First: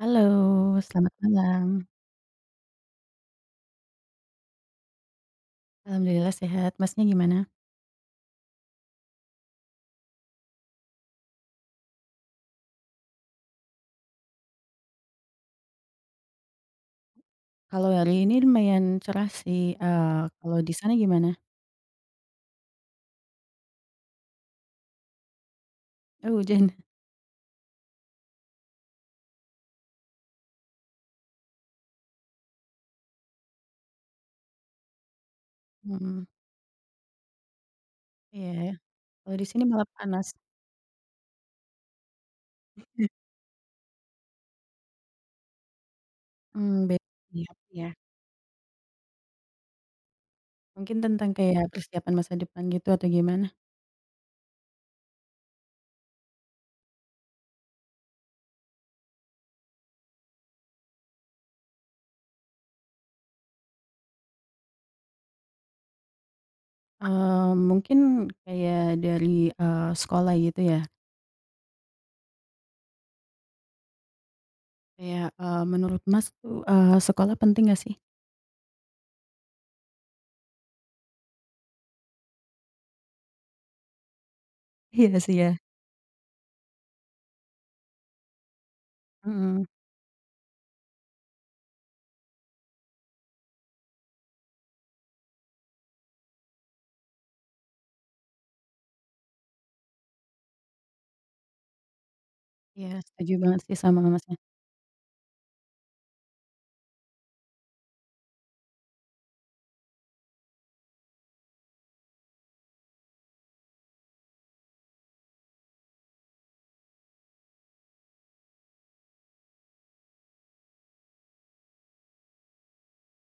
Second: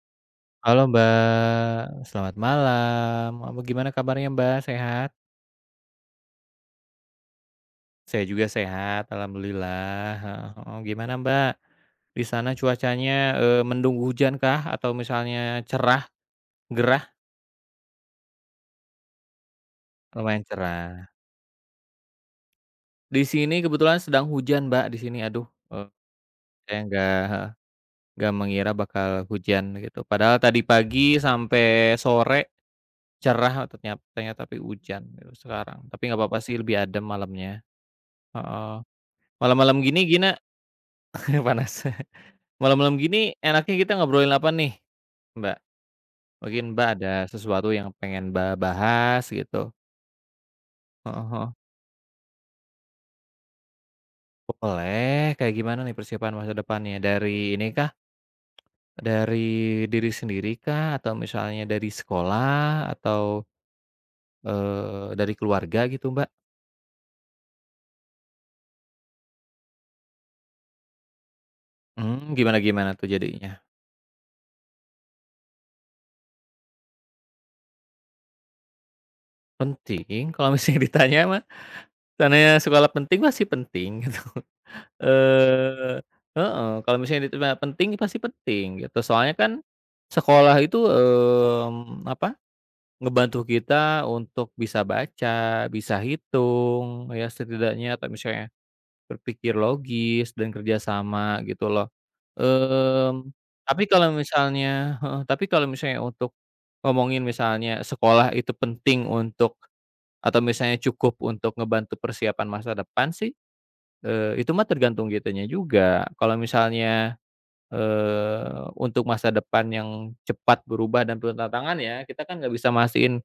Halo, Halo selamat malam. Mbak, selamat malam. Apa gimana kabarnya Mbak, sehat? Alhamdulillah sehat, Masnya gimana? Saya juga sehat, alhamdulillah, heeh heeh. Gimana Mbak, di sana cuacanya, mendung hujan kah atau misalnya cerah, gerah? Kalau hari ini lumayan cerah sih, Lumayan kalau di sana cerah. gimana? Di sini kebetulan sedang hujan Mbak, di sini aduh, eee, Oh, hujan? saya nggak mengira bakal hujan gitu. Padahal tadi pagi sampai sore cerah ternyata tapi hujan gitu sekarang. Tapi nggak Hmm, apa-apa sih lebih adem malamnya, iya ya. heeh. Kalau di sini Malam-malam malah gini panas. gina Panas. Malam-malam gini enaknya kita ngobrolin apa nih, Mbak? Mungkin Hmm, Mbak beda ada iya, sesuatu yang ya. pengen Mbak bahas gitu? Mungkin tentang Heeh, kayak persiapan masa depan gitu atau gimana? boleh, kayak gimana nih persiapan masa depannya? Dari ini kah? Dari diri sendiri kah? Atau misalnya dari sekolah? Atau, dari keluarga gitu, Mbak? Eee, mungkin kayak dari, sekolah gitu ya. Hmm, gimana gimana tuh jadinya? Kayak, menurut Mas tuh, sekolah penting gak sih? Penting? Kalau misalnya ditanya mah, tanya sekolah penting mah sih penting, gitu. Iya sih ya. Eee, heeh, kalau misalnya ditanya penting, pasti penting gitu. Soalnya kan Mhm, sekolah itu, apa, ngebantu kita untuk bisa baca, bisa hitung ya setidaknya atau misalnya berpikir logis dan kerja sama gitu loh. iya setuju Mmm, banget sih tapi sama kalau Masnya. misalnya heeh, tapi kalau misalnya untuk ngomongin misalnya sekolah itu penting untuk atau misalnya cukup untuk ngebantu persiapan masa depan sih, itu mah tergantung kitanya juga. Kalau misalnya, untuk masa depan yang cepat berubah dan penuh tantangan ya, kita kan nggak bisa mastiin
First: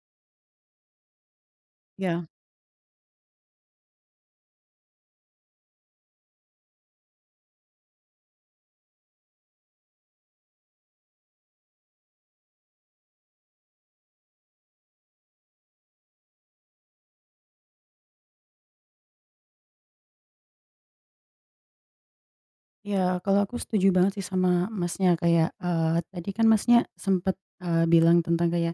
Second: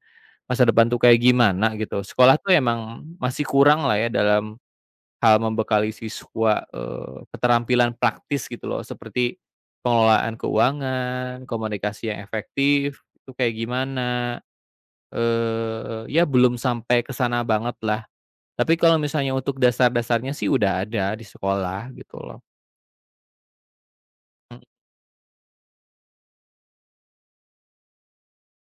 masa depan tuh kayak gimana gitu. Iya. Sekolah tuh emang masih kurang lah ya dalam hal membekali siswa, keterampilan praktis gitu loh, seperti pengelolaan keuangan, komunikasi yang efektif itu kayak gimana, ya belum sampai ke sana banget lah. Tapi kalau misalnya untuk dasar-dasarnya sih udah ada di sekolah gitu loh. Ya, kalau aku setuju banget sih sama Mmm, Masnya, kayak, tadi kan Masnya sempet, bilang tentang kayak,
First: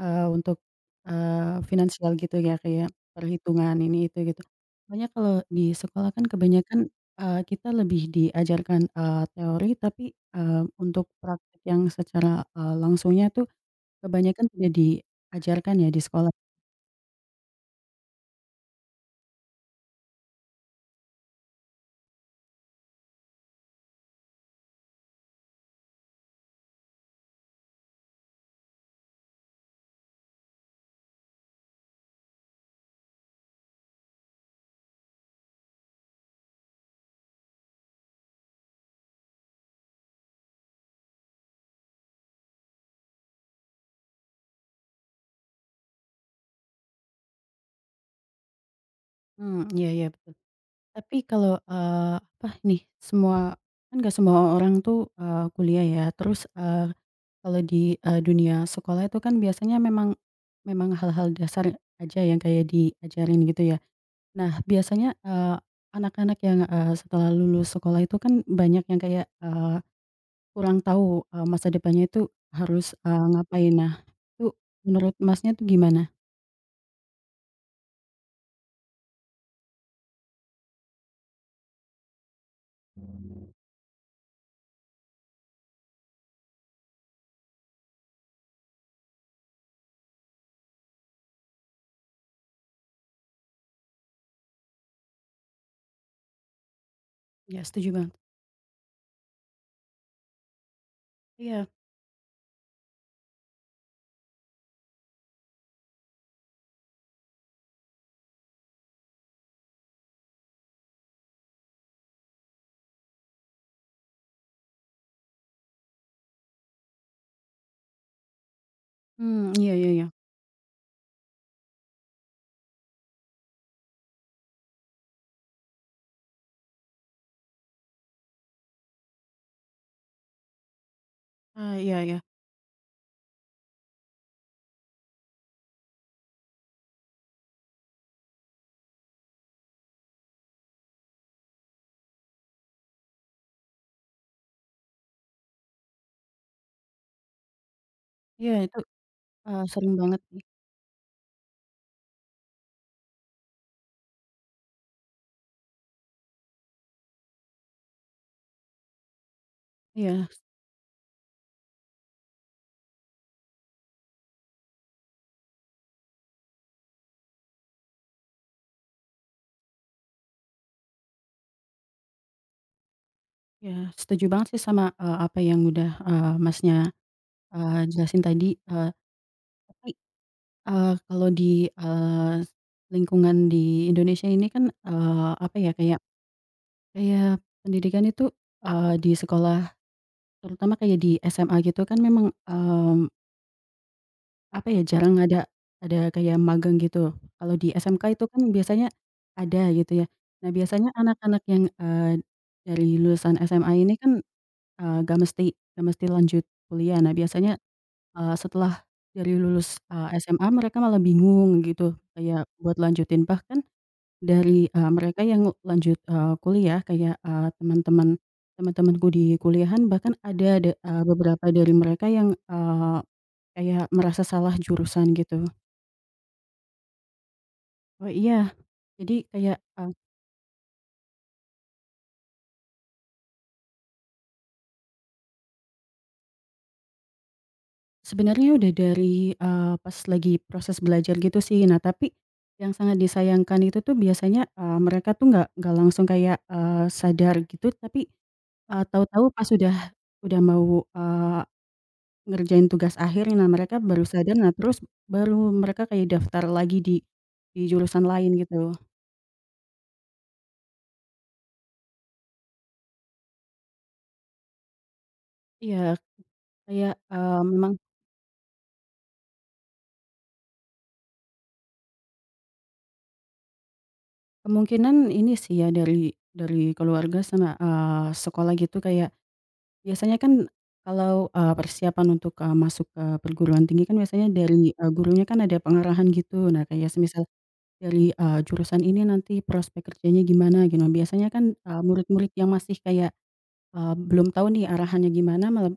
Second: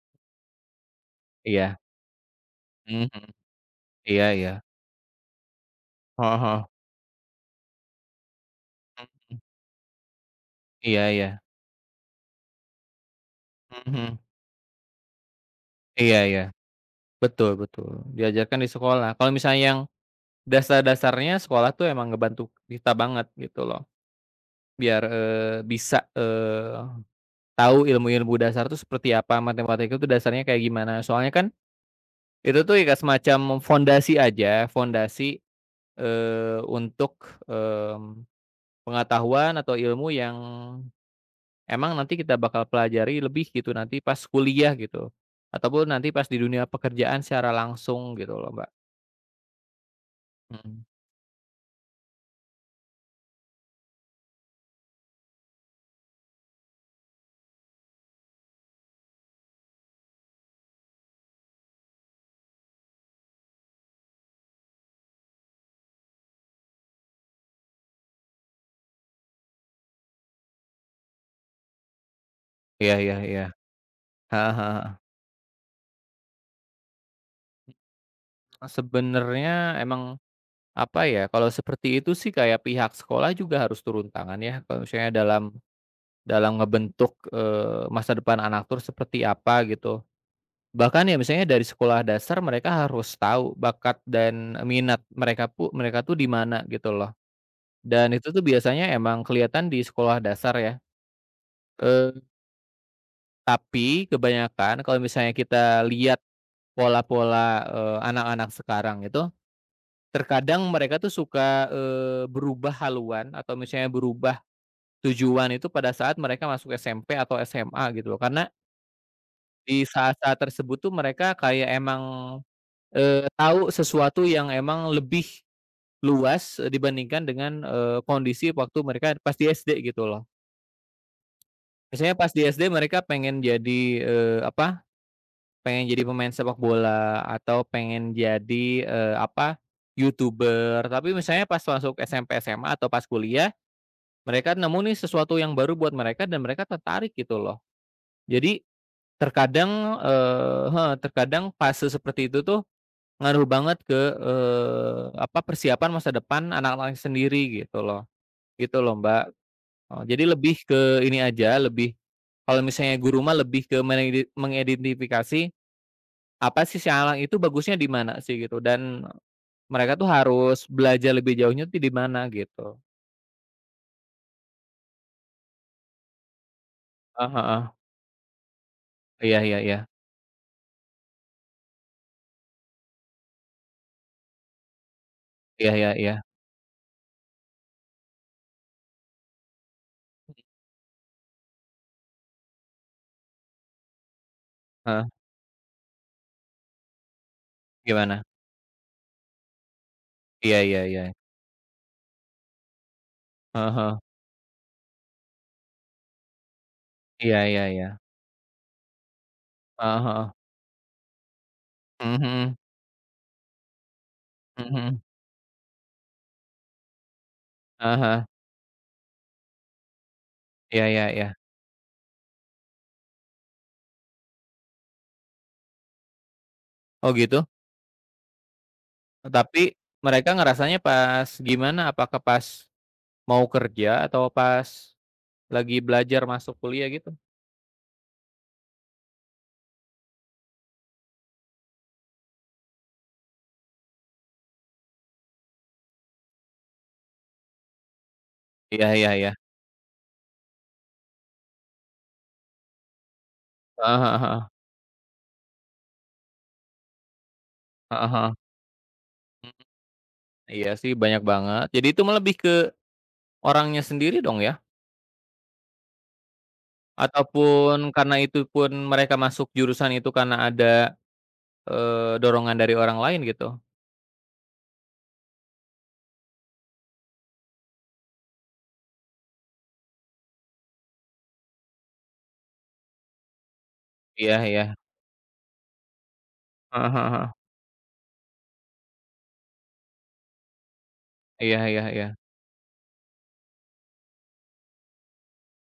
untuk iya, finansial gitu ya, kayak mhm mhm, perhitungan ini itu iya gitu. iya, Soalnya kalau di sekolah kan heeh heeh, kebanyakan, kita lebih diajarkan, mmm, teori tapi, iya untuk iya, praktik yang secara, langsungnya tuh mhm mhm, kebanyakan tidak diajarkan ya di iya sekolah. iya, betul betul, diajarkan di sekolah. Kalau misalnya yang dasar-dasarnya sekolah tuh emang ngebantu kita banget gitu loh, biar, bisa, tahu ilmu-ilmu dasar tuh seperti apa, matematika tuh dasarnya kayak gimana. Soalnya kan itu tuh kayak semacam fondasi aja, fondasi, untuk, mmm, pengetahuan atau ilmu yang emang nanti kita bakal pelajari lebih gitu nanti pas kuliah gitu, ataupun nanti pas di dunia pekerjaan secara langsung gitu loh, Mbak. Hmm, iya iya, betul. Mhm. Tapi kalau, apa nih, semua kan nggak semua orang tuh, kuliah ya, terus, kalau di, dunia sekolah itu kan biasanya memang memang hal-hal dasar aja yang kayak diajarin gitu ya. Nah biasanya, anak-anak yang, setelah lulus sekolah itu kan banyak yang kayak, kurang tahu, masa depannya itu harus, Iya iya iya. ngapain. Nah Heeh itu heeh heeh. menurut Masnya tuh gimana? Nah, sebenarnya emang, apa ya, kalau seperti itu sih kayak pihak sekolah juga harus turun tangan ya, kalau misalnya dalam dalam ngebentuk, masa depan anak tuh seperti apa gitu. Bahkan ya misalnya dari sekolah dasar mereka harus tahu bakat dan minat mereka tuh di mana gitu loh. Iya setuju banget. Dan itu tuh biasanya emang kelihatan di sekolah dasar ya, Iya, eee, tapi kebanyakan kalau misalnya kita lihat pola-pola, anak-anak sekarang itu, terkadang mereka tuh suka, berubah haluan atau misalnya berubah tujuan itu pada saat mereka masuk SMP atau SMA gitu loh. Karena hmm, iya di iya iya. saat-saat tersebut tuh mereka kayak emang, tahu sesuatu yang emang lebih luas eh, dibandingkan dengan, kondisi waktu mereka pas di SD gitu loh. Ah, iya Biasanya iya. pas di SD mereka pengen jadi, apa, pengen jadi pemain sepak bola atau pengen jadi, apa, YouTuber. Tapi misalnya pas masuk SMP, SMA, atau pas kuliah, mereka nemu nih sesuatu yang baru buat mereka dan mereka tertarik gitu loh. Iya Jadi itu, terkadang, sering banget sih. Heeh, terkadang fase seperti itu tuh ngaruh banget ke, apa, persiapan masa depan anak anak sendiri gitu loh. Gitu loh, Mbak. Oh, jadi Iya lebih ke ini aja, lebih kalau misalnya guru mah lebih ke mengidentifikasi, apa sih sialang itu bagusnya di mana sih gitu, dan mereka tuh harus belajar lebih jauhnya tuh di mana gitu. iya, setuju banget sih sama, apa yang udah, Masnya, Heeh heeh. Jelasin tadi, eee, Iya iya iya. tapi Eee, kalau di, lingkungan di Indonesia ini kan, apa ya, Iya iya kayak iya. kayak pendidikan itu, di sekolah terutama kayak di SMA gitu kan memang, apa ya, Heeh, jarang ada kayak magang gitu. Kalau di SMK gimana? itu kan biasanya ada gitu ya. Nah, Iya iya biasanya iya. anak-anak yang, dari lulusan SMA Heeh ini heeh. kan, eee, nggak mesti gak mesti lanjut kuliah. Nah, Iya biasanya, iya iya. Setelah dari lulus, Heeh heeh. SMA mereka malah bingung gitu Mhm kayak mhm. buat lanjutin, bahkan Mhm dari, mhm. mereka yang lanjut, kuliah kayak, eee, Heeh teman-teman heeh. teman-temanku di kuliahan bahkan ada Iya iya iya. beberapa dari mereka yang, kayak merasa salah jurusan gitu. Oh gitu? Oh iya, jadi kayak, Tapi mereka ngerasanya pas gimana? Apakah pas mau kerja atau pas lagi belajar masuk kuliah gitu. sebenarnya udah dari, pas lagi proses belajar gitu sih. Nah tapi yang sangat disayangkan itu tuh biasanya, mereka tuh nggak langsung kayak, sadar gitu tapi, eee, Iya iya iya. tahu-tahu pas udah mau ngerjain tugas akhir, nah mereka Heeh baru heeh sadar, heeh. nah terus baru mereka kayak daftar lagi di jurusan Heeh lain heeh. gitu. Mhm, iya sih banyak banget. Jadi itu mah lebih ke orangnya sendiri dong ya? Iya, kayak, memang Ataupun karena itu pun mereka masuk jurusan itu karena ada, dorongan dari orang lain gitu? kemungkinan ini sih ya dari keluarga sama, sekolah gitu kayak biasanya kan kalau, persiapan untuk, masuk ke perguruan tinggi kan biasanya Iya dari, iya. Gurunya kan ada pengarahan gitu. Nah kayak Heeh heeh semisal heeh. dari, jurusan ini nanti prospek kerjanya gimana gitu. Nah biasanya kan, Iya iya iya. murid-murid yang masih kayak belum tahu nih arahannya gimana malah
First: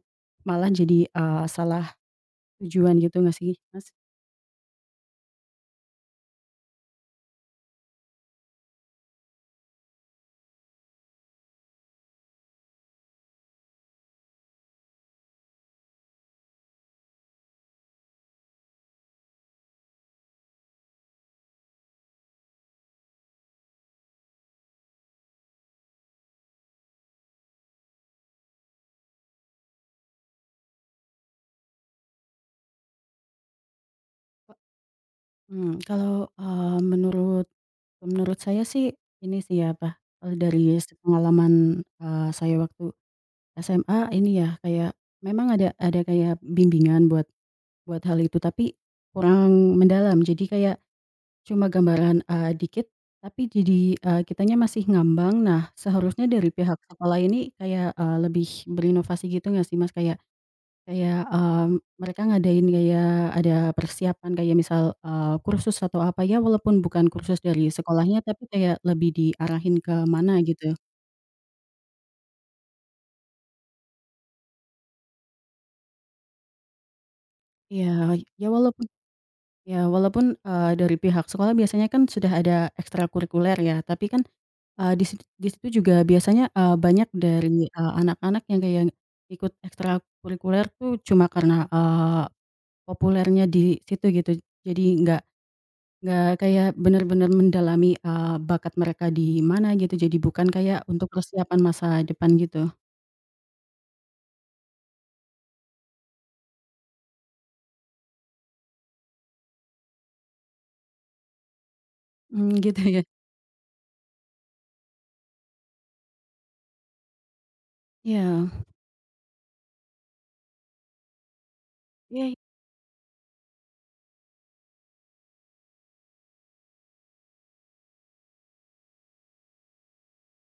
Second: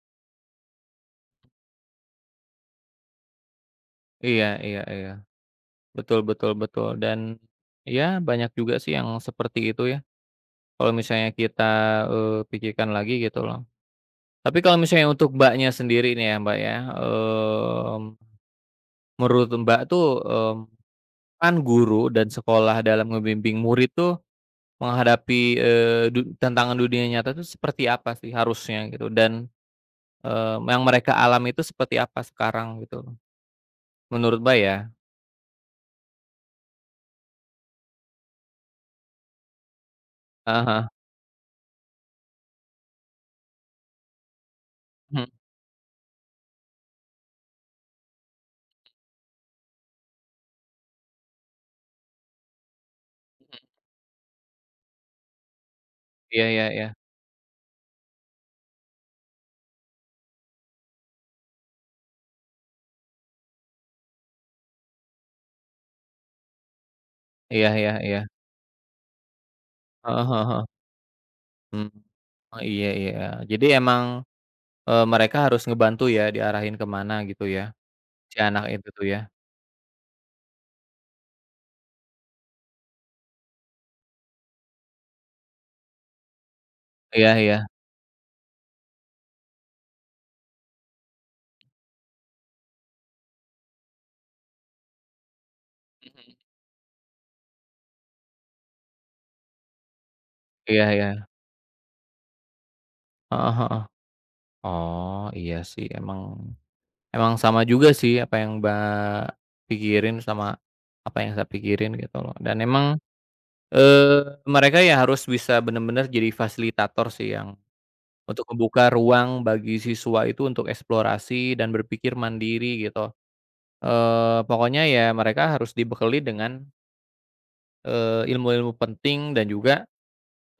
malah jadi, salah tujuan gitu nggak sih, Mas? Iya iya iya. Betul betul betul dan, ya banyak juga sih yang seperti itu ya, kalau misalnya kita, pikirkan lagi gitu loh. Tapi kalau misalnya untuk Mbaknya sendiri nih ya Mbak ya, mmm menurut Mbak tuh, mmm, kan guru dan sekolah dalam ngebimbing murid tuh menghadapi, eee, du tantangan dunia nyata tuh seperti apa sih harusnya gitu dan, yang mereka alami itu seperti apa sekarang gitu menurut Mbak ya? Mmm, kalau, eee, menurut menurut saya sih ini sih ya apa, kalau Heeh dari heeh, pengalaman saya waktu SMA ini ya kayak mhm, memang ada kayak bimbingan buat buat hal itu tapi kurang mendalam jadi kayak cuma gambaran, dikit tapi jadi, kitanya masih ngambang. Nah seharusnya iya dari iya pihak iya, sekolah ini kayak, lebih berinovasi gitu nggak sih, Mas? Kayak kayak mereka ngadain kayak ada persiapan kayak misal, kursus atau apa ya walaupun bukan kursus iya dari iya iya, sekolahnya tapi kayak lebih diarahin ke heeh mana heeh heeh, gitu. mmm, oh iya iya, jadi emang, mereka harus ngebantu ya diarahin kemana gitu ya, Iya, si ya anak walaupun itu tuh ya? ya walaupun dari pihak sekolah biasanya kan sudah ada ekstrakurikuler ya tapi kan, eee, di sit di situ juga biasanya, banyak Iya iya, dari, anak-anak yang kayak ikut ekstrakurikuler tuh cuma karena, populernya di situ gitu jadi nggak mhm, kayak benar-benar mendalami, bakat mereka di mana gitu, jadi bukan kayak iya iya, untuk persiapan masa depan gitu. heeh heeh, oh iya sih emang emang sama juga sih apa yang Mbak pikirin sama apa yang saya pikirin gitu loh dan Mmm, gitu emang, ya. Mereka ya harus bisa benar-benar jadi fasilitator sih yang untuk Iya. membuka ruang bagi siswa itu untuk eksplorasi dan berpikir Iya mandiri gitu, pokoknya ya mereka harus dibekali dengan, ilmu-ilmu penting dan juga,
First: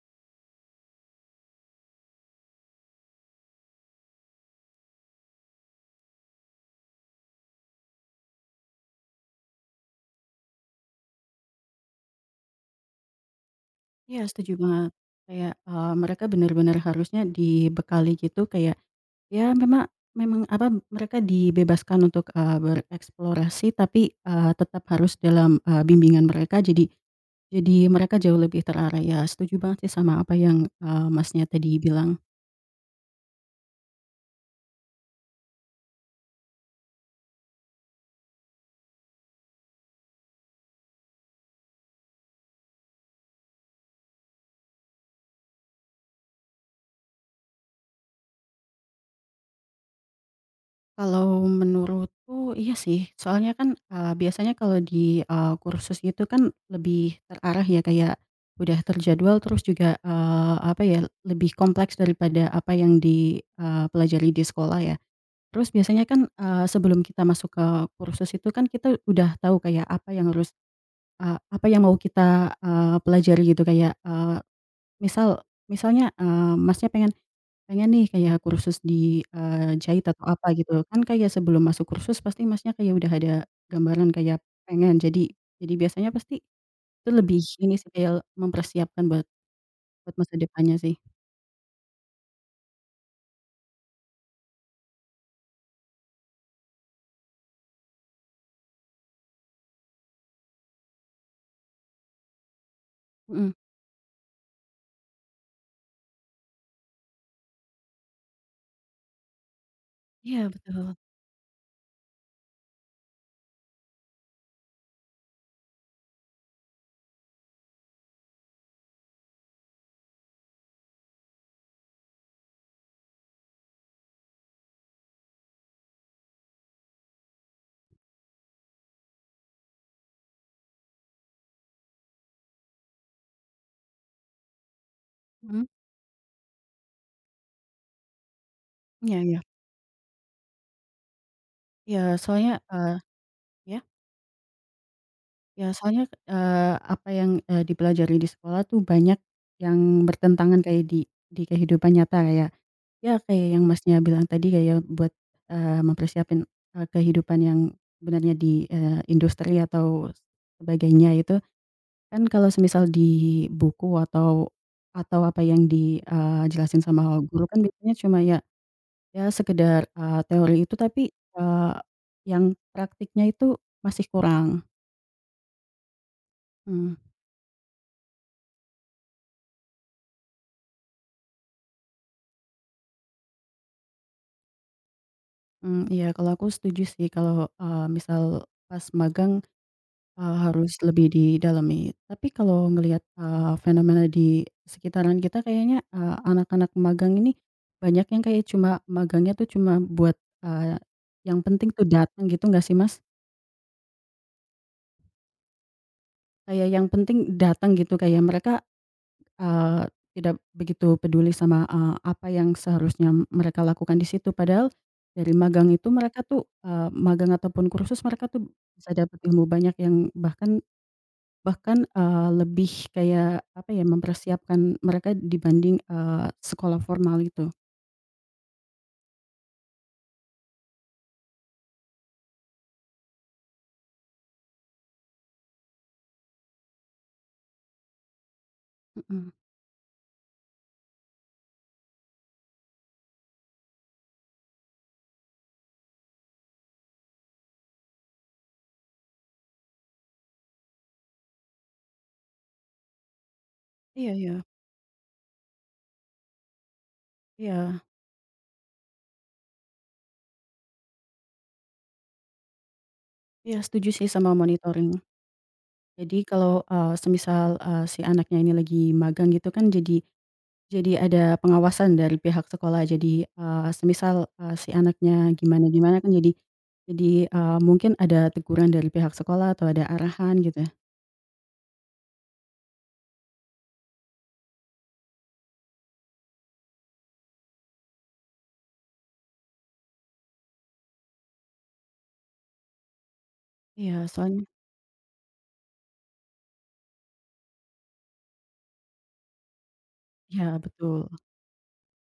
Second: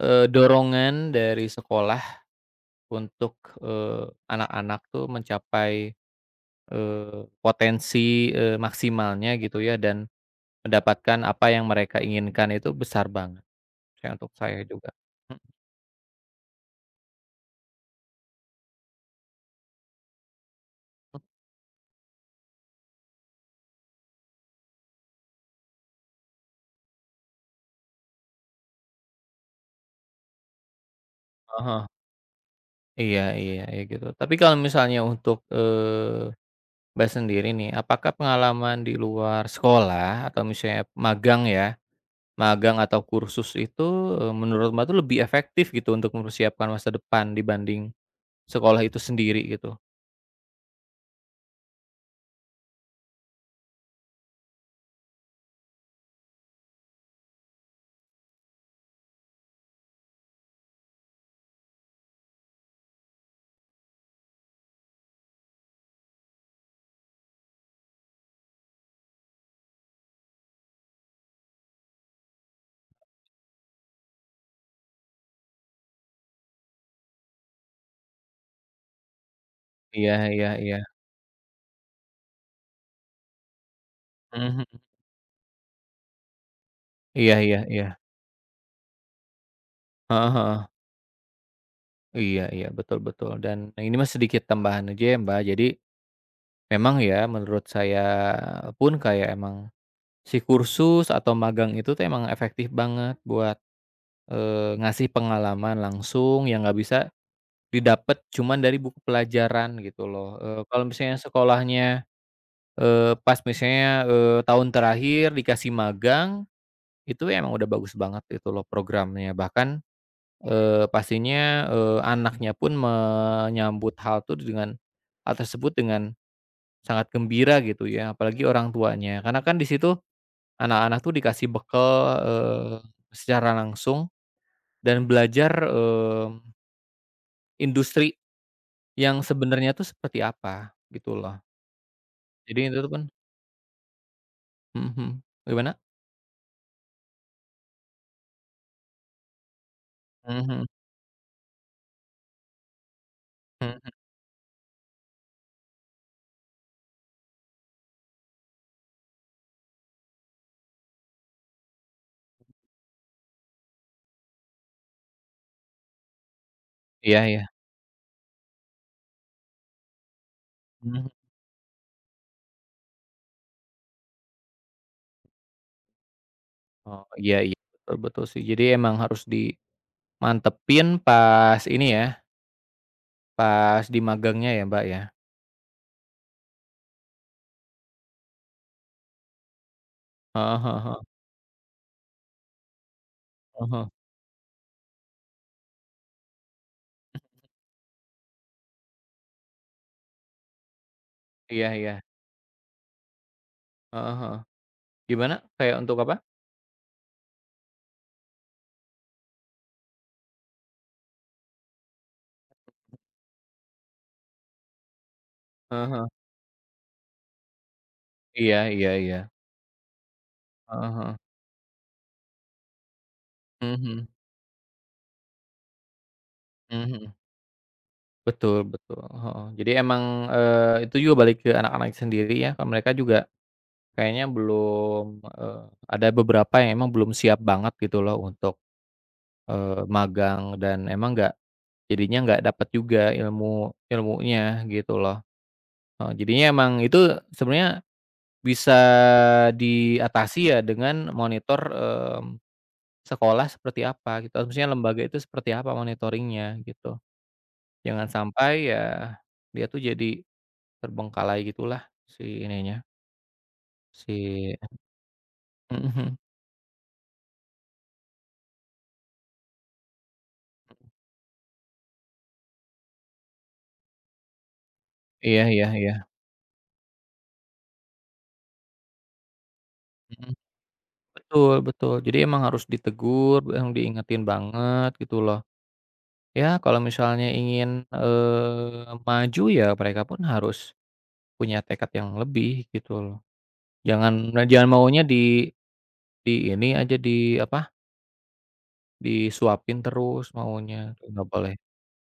dorongan dari sekolah untuk, anak-anak tuh mencapai, potensi, maksimalnya gitu ya dan mendapatkan apa yang mereka inginkan itu besar banget, kayak iya, untuk setuju saya juga. banget. Mhm, Kayak, mereka benar-benar harusnya dibekali gitu kayak, ya memang memang apa, mereka dibebaskan untuk, bereksplorasi tapi, tetap harus dalam, bimbingan mereka jadi mereka jauh lebih terarah. Ya setuju banget sih sama apa yang, Masnya tadi ah bilang. iya iya iya gitu. Tapi kalau misalnya untuk, Mbak sendiri nih, apakah pengalaman di luar sekolah atau misalnya magang ya, magang atau kursus itu, menurut Mbak tuh lebih efektif gitu untuk mempersiapkan masa depan dibanding sekolah itu sendiri gitu? Kalau menurutku iya sih, soalnya kan, biasanya kalau di, kursus itu kan lebih terarah ya, kayak udah terjadwal terus juga, apa ya, lebih kompleks daripada apa yang dipelajari di sekolah ya. Terus biasanya kan, sebelum kita masuk ke kursus itu kan kita udah tahu kayak apa yang harus, apa yang mau kita, pelajari gitu kayak, eee, misal misalnya, eee, Masnya pengen Pengen nih kayak kursus di, jahit Iya atau iya apa iya, gitu. Kan kayak sebelum masuk kursus pasti Masnya kayak udah ada gambaran kayak mhm mhm, pengen jadi biasanya pasti itu iya lebih iya ini iya, sih kayak mempersiapkan buat buat heeh masa heeh, depannya sih. iya iya, betul betul dan ini mah sedikit tambahan aja ya Mbak, jadi memang ya, menurut saya pun kayak emang si kursus atau magang itu tuh emang efektif banget Mhm. buat, ngasih pengalaman langsung yang nggak bisa didapat cuman dari buku pelajaran gitu loh. Iya Kalau betul. misalnya sekolahnya, pas misalnya, tahun terakhir dikasih magang, itu emang udah bagus banget itu loh programnya. Bahkan, pastinya, anaknya pun menyambut hal tersebut dengan sangat gembira gitu ya, apalagi orang tuanya. Karena kan di situ anak-anak tuh dikasih bekal, eee, secara langsung dan belajar, Mhm. Industri Iya yang iya. sebenarnya tuh seperti apa, gitu loh. Iya soalnya, Jadi itu tuh eee kan iya? mhm mhm, Iya gimana? soalnya, apa yang, dipelajari di sekolah tuh banyak yang Mhm bertentangan mhm kayak di kehidupan nyata ya. Ya, kayak yang mhm, Masnya bilang tadi kayak buat, mempersiapin, kehidupan yang sebenarnya di, industri atau sebagainya itu, kan kalau semisal di buku atau apa yang di, jelasin sama iya guru iya, kan biasanya cuma ya sekedar, teori itu mhm, tapi, yang praktiknya itu masih kurang. Mhm oh iya iya, betul betul sih. Jadi emang harus dimantepin pas ini ya, pas di magangnya ya, Mbak, ya? mhm, iya kalau aku setuju sih kalau, misal pas magang Heeh harus heeh heeh, lebih didalami. Tapi kalau ngelihat, heeh heeh, fenomena di sekitaran kita kayaknya, anak-anak magang ini banyak yang kayak cuma magangnya tuh cuma buat, yang iya penting tuh iya, datang gitu nggak sih, Mas? heeh heeh. Gimana? Kayak untuk apa? Kayak yang penting datang gitu kayak mereka, eee, tidak begitu peduli sama, apa yang seharusnya mereka lakukan di situ. Padahal dari magang Heeh itu heeh, mereka tuh, magang ataupun kursus mereka tuh iya iya bisa iya. dapat ilmu banyak yang bahkan Heeh heeh. bahkan lebih kayak apa ya, Mhm mempersiapkan mereka dibanding, sekolah mhm mhm. formal itu. Betul betul, heeh. Jadi emang, itu juga balik ke anak-anak sendiri ya, kan mereka juga kayaknya belum, eee, ada beberapa yang emang belum siap banget gitu loh untuk, Mhm. Magang dan emang nggak jadinya nggak dapet juga ilmunya gitu loh. Heeh, jadinya emang itu sebenarnya bisa diatasi ya dengan monitor, sekolah seperti Iya apa iya. gitu, maksudnya lembaga itu seperti apa monitoring-nya gitu. Iya. Jangan sampai ya dia tuh jadi terbengkalai gitulah si ininya, Iya, setuju sih sama si monitoring. mhm mhm. Jadi kalau, semisal si anaknya ini lagi magang gitu kan jadi ada pengawasan dari pihak sekolah. Jadi, semisal si anaknya Iya iya iya, gimana-gimana kan jadi mungkin ada teguran dari pihak sekolah atau ada mhm, arahan gitu ya. betul betul. Jadi emang harus ditegur, yang diingetin banget gitu loh. Ya kalau misalnya ingin, maju ya mereka pun harus punya tekad yang lebih gitu loh. Iya, Jangan soalnya nah jangan maunya di ini aja, di apa, disuapin terus iya maunya, betul. nggak boleh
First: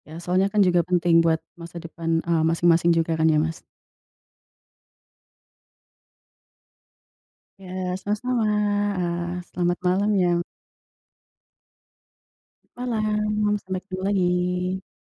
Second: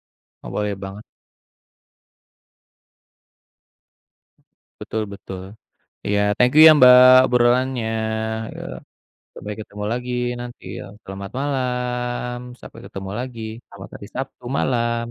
Ya, soalnya nggak kan boleh juga banget. penting buat masa depan, masing-masing juga kan ya, Mas. Betul betul. Iya, thank you ya, Mbak, obrolannya, Ya. Sama-sama, eee, sampai selamat ketemu malam lagi ya, nanti ya. Selamat malam, sampai ketemu lagi, malam, sampai selamat ketemu hari lagi. Sabtu malam.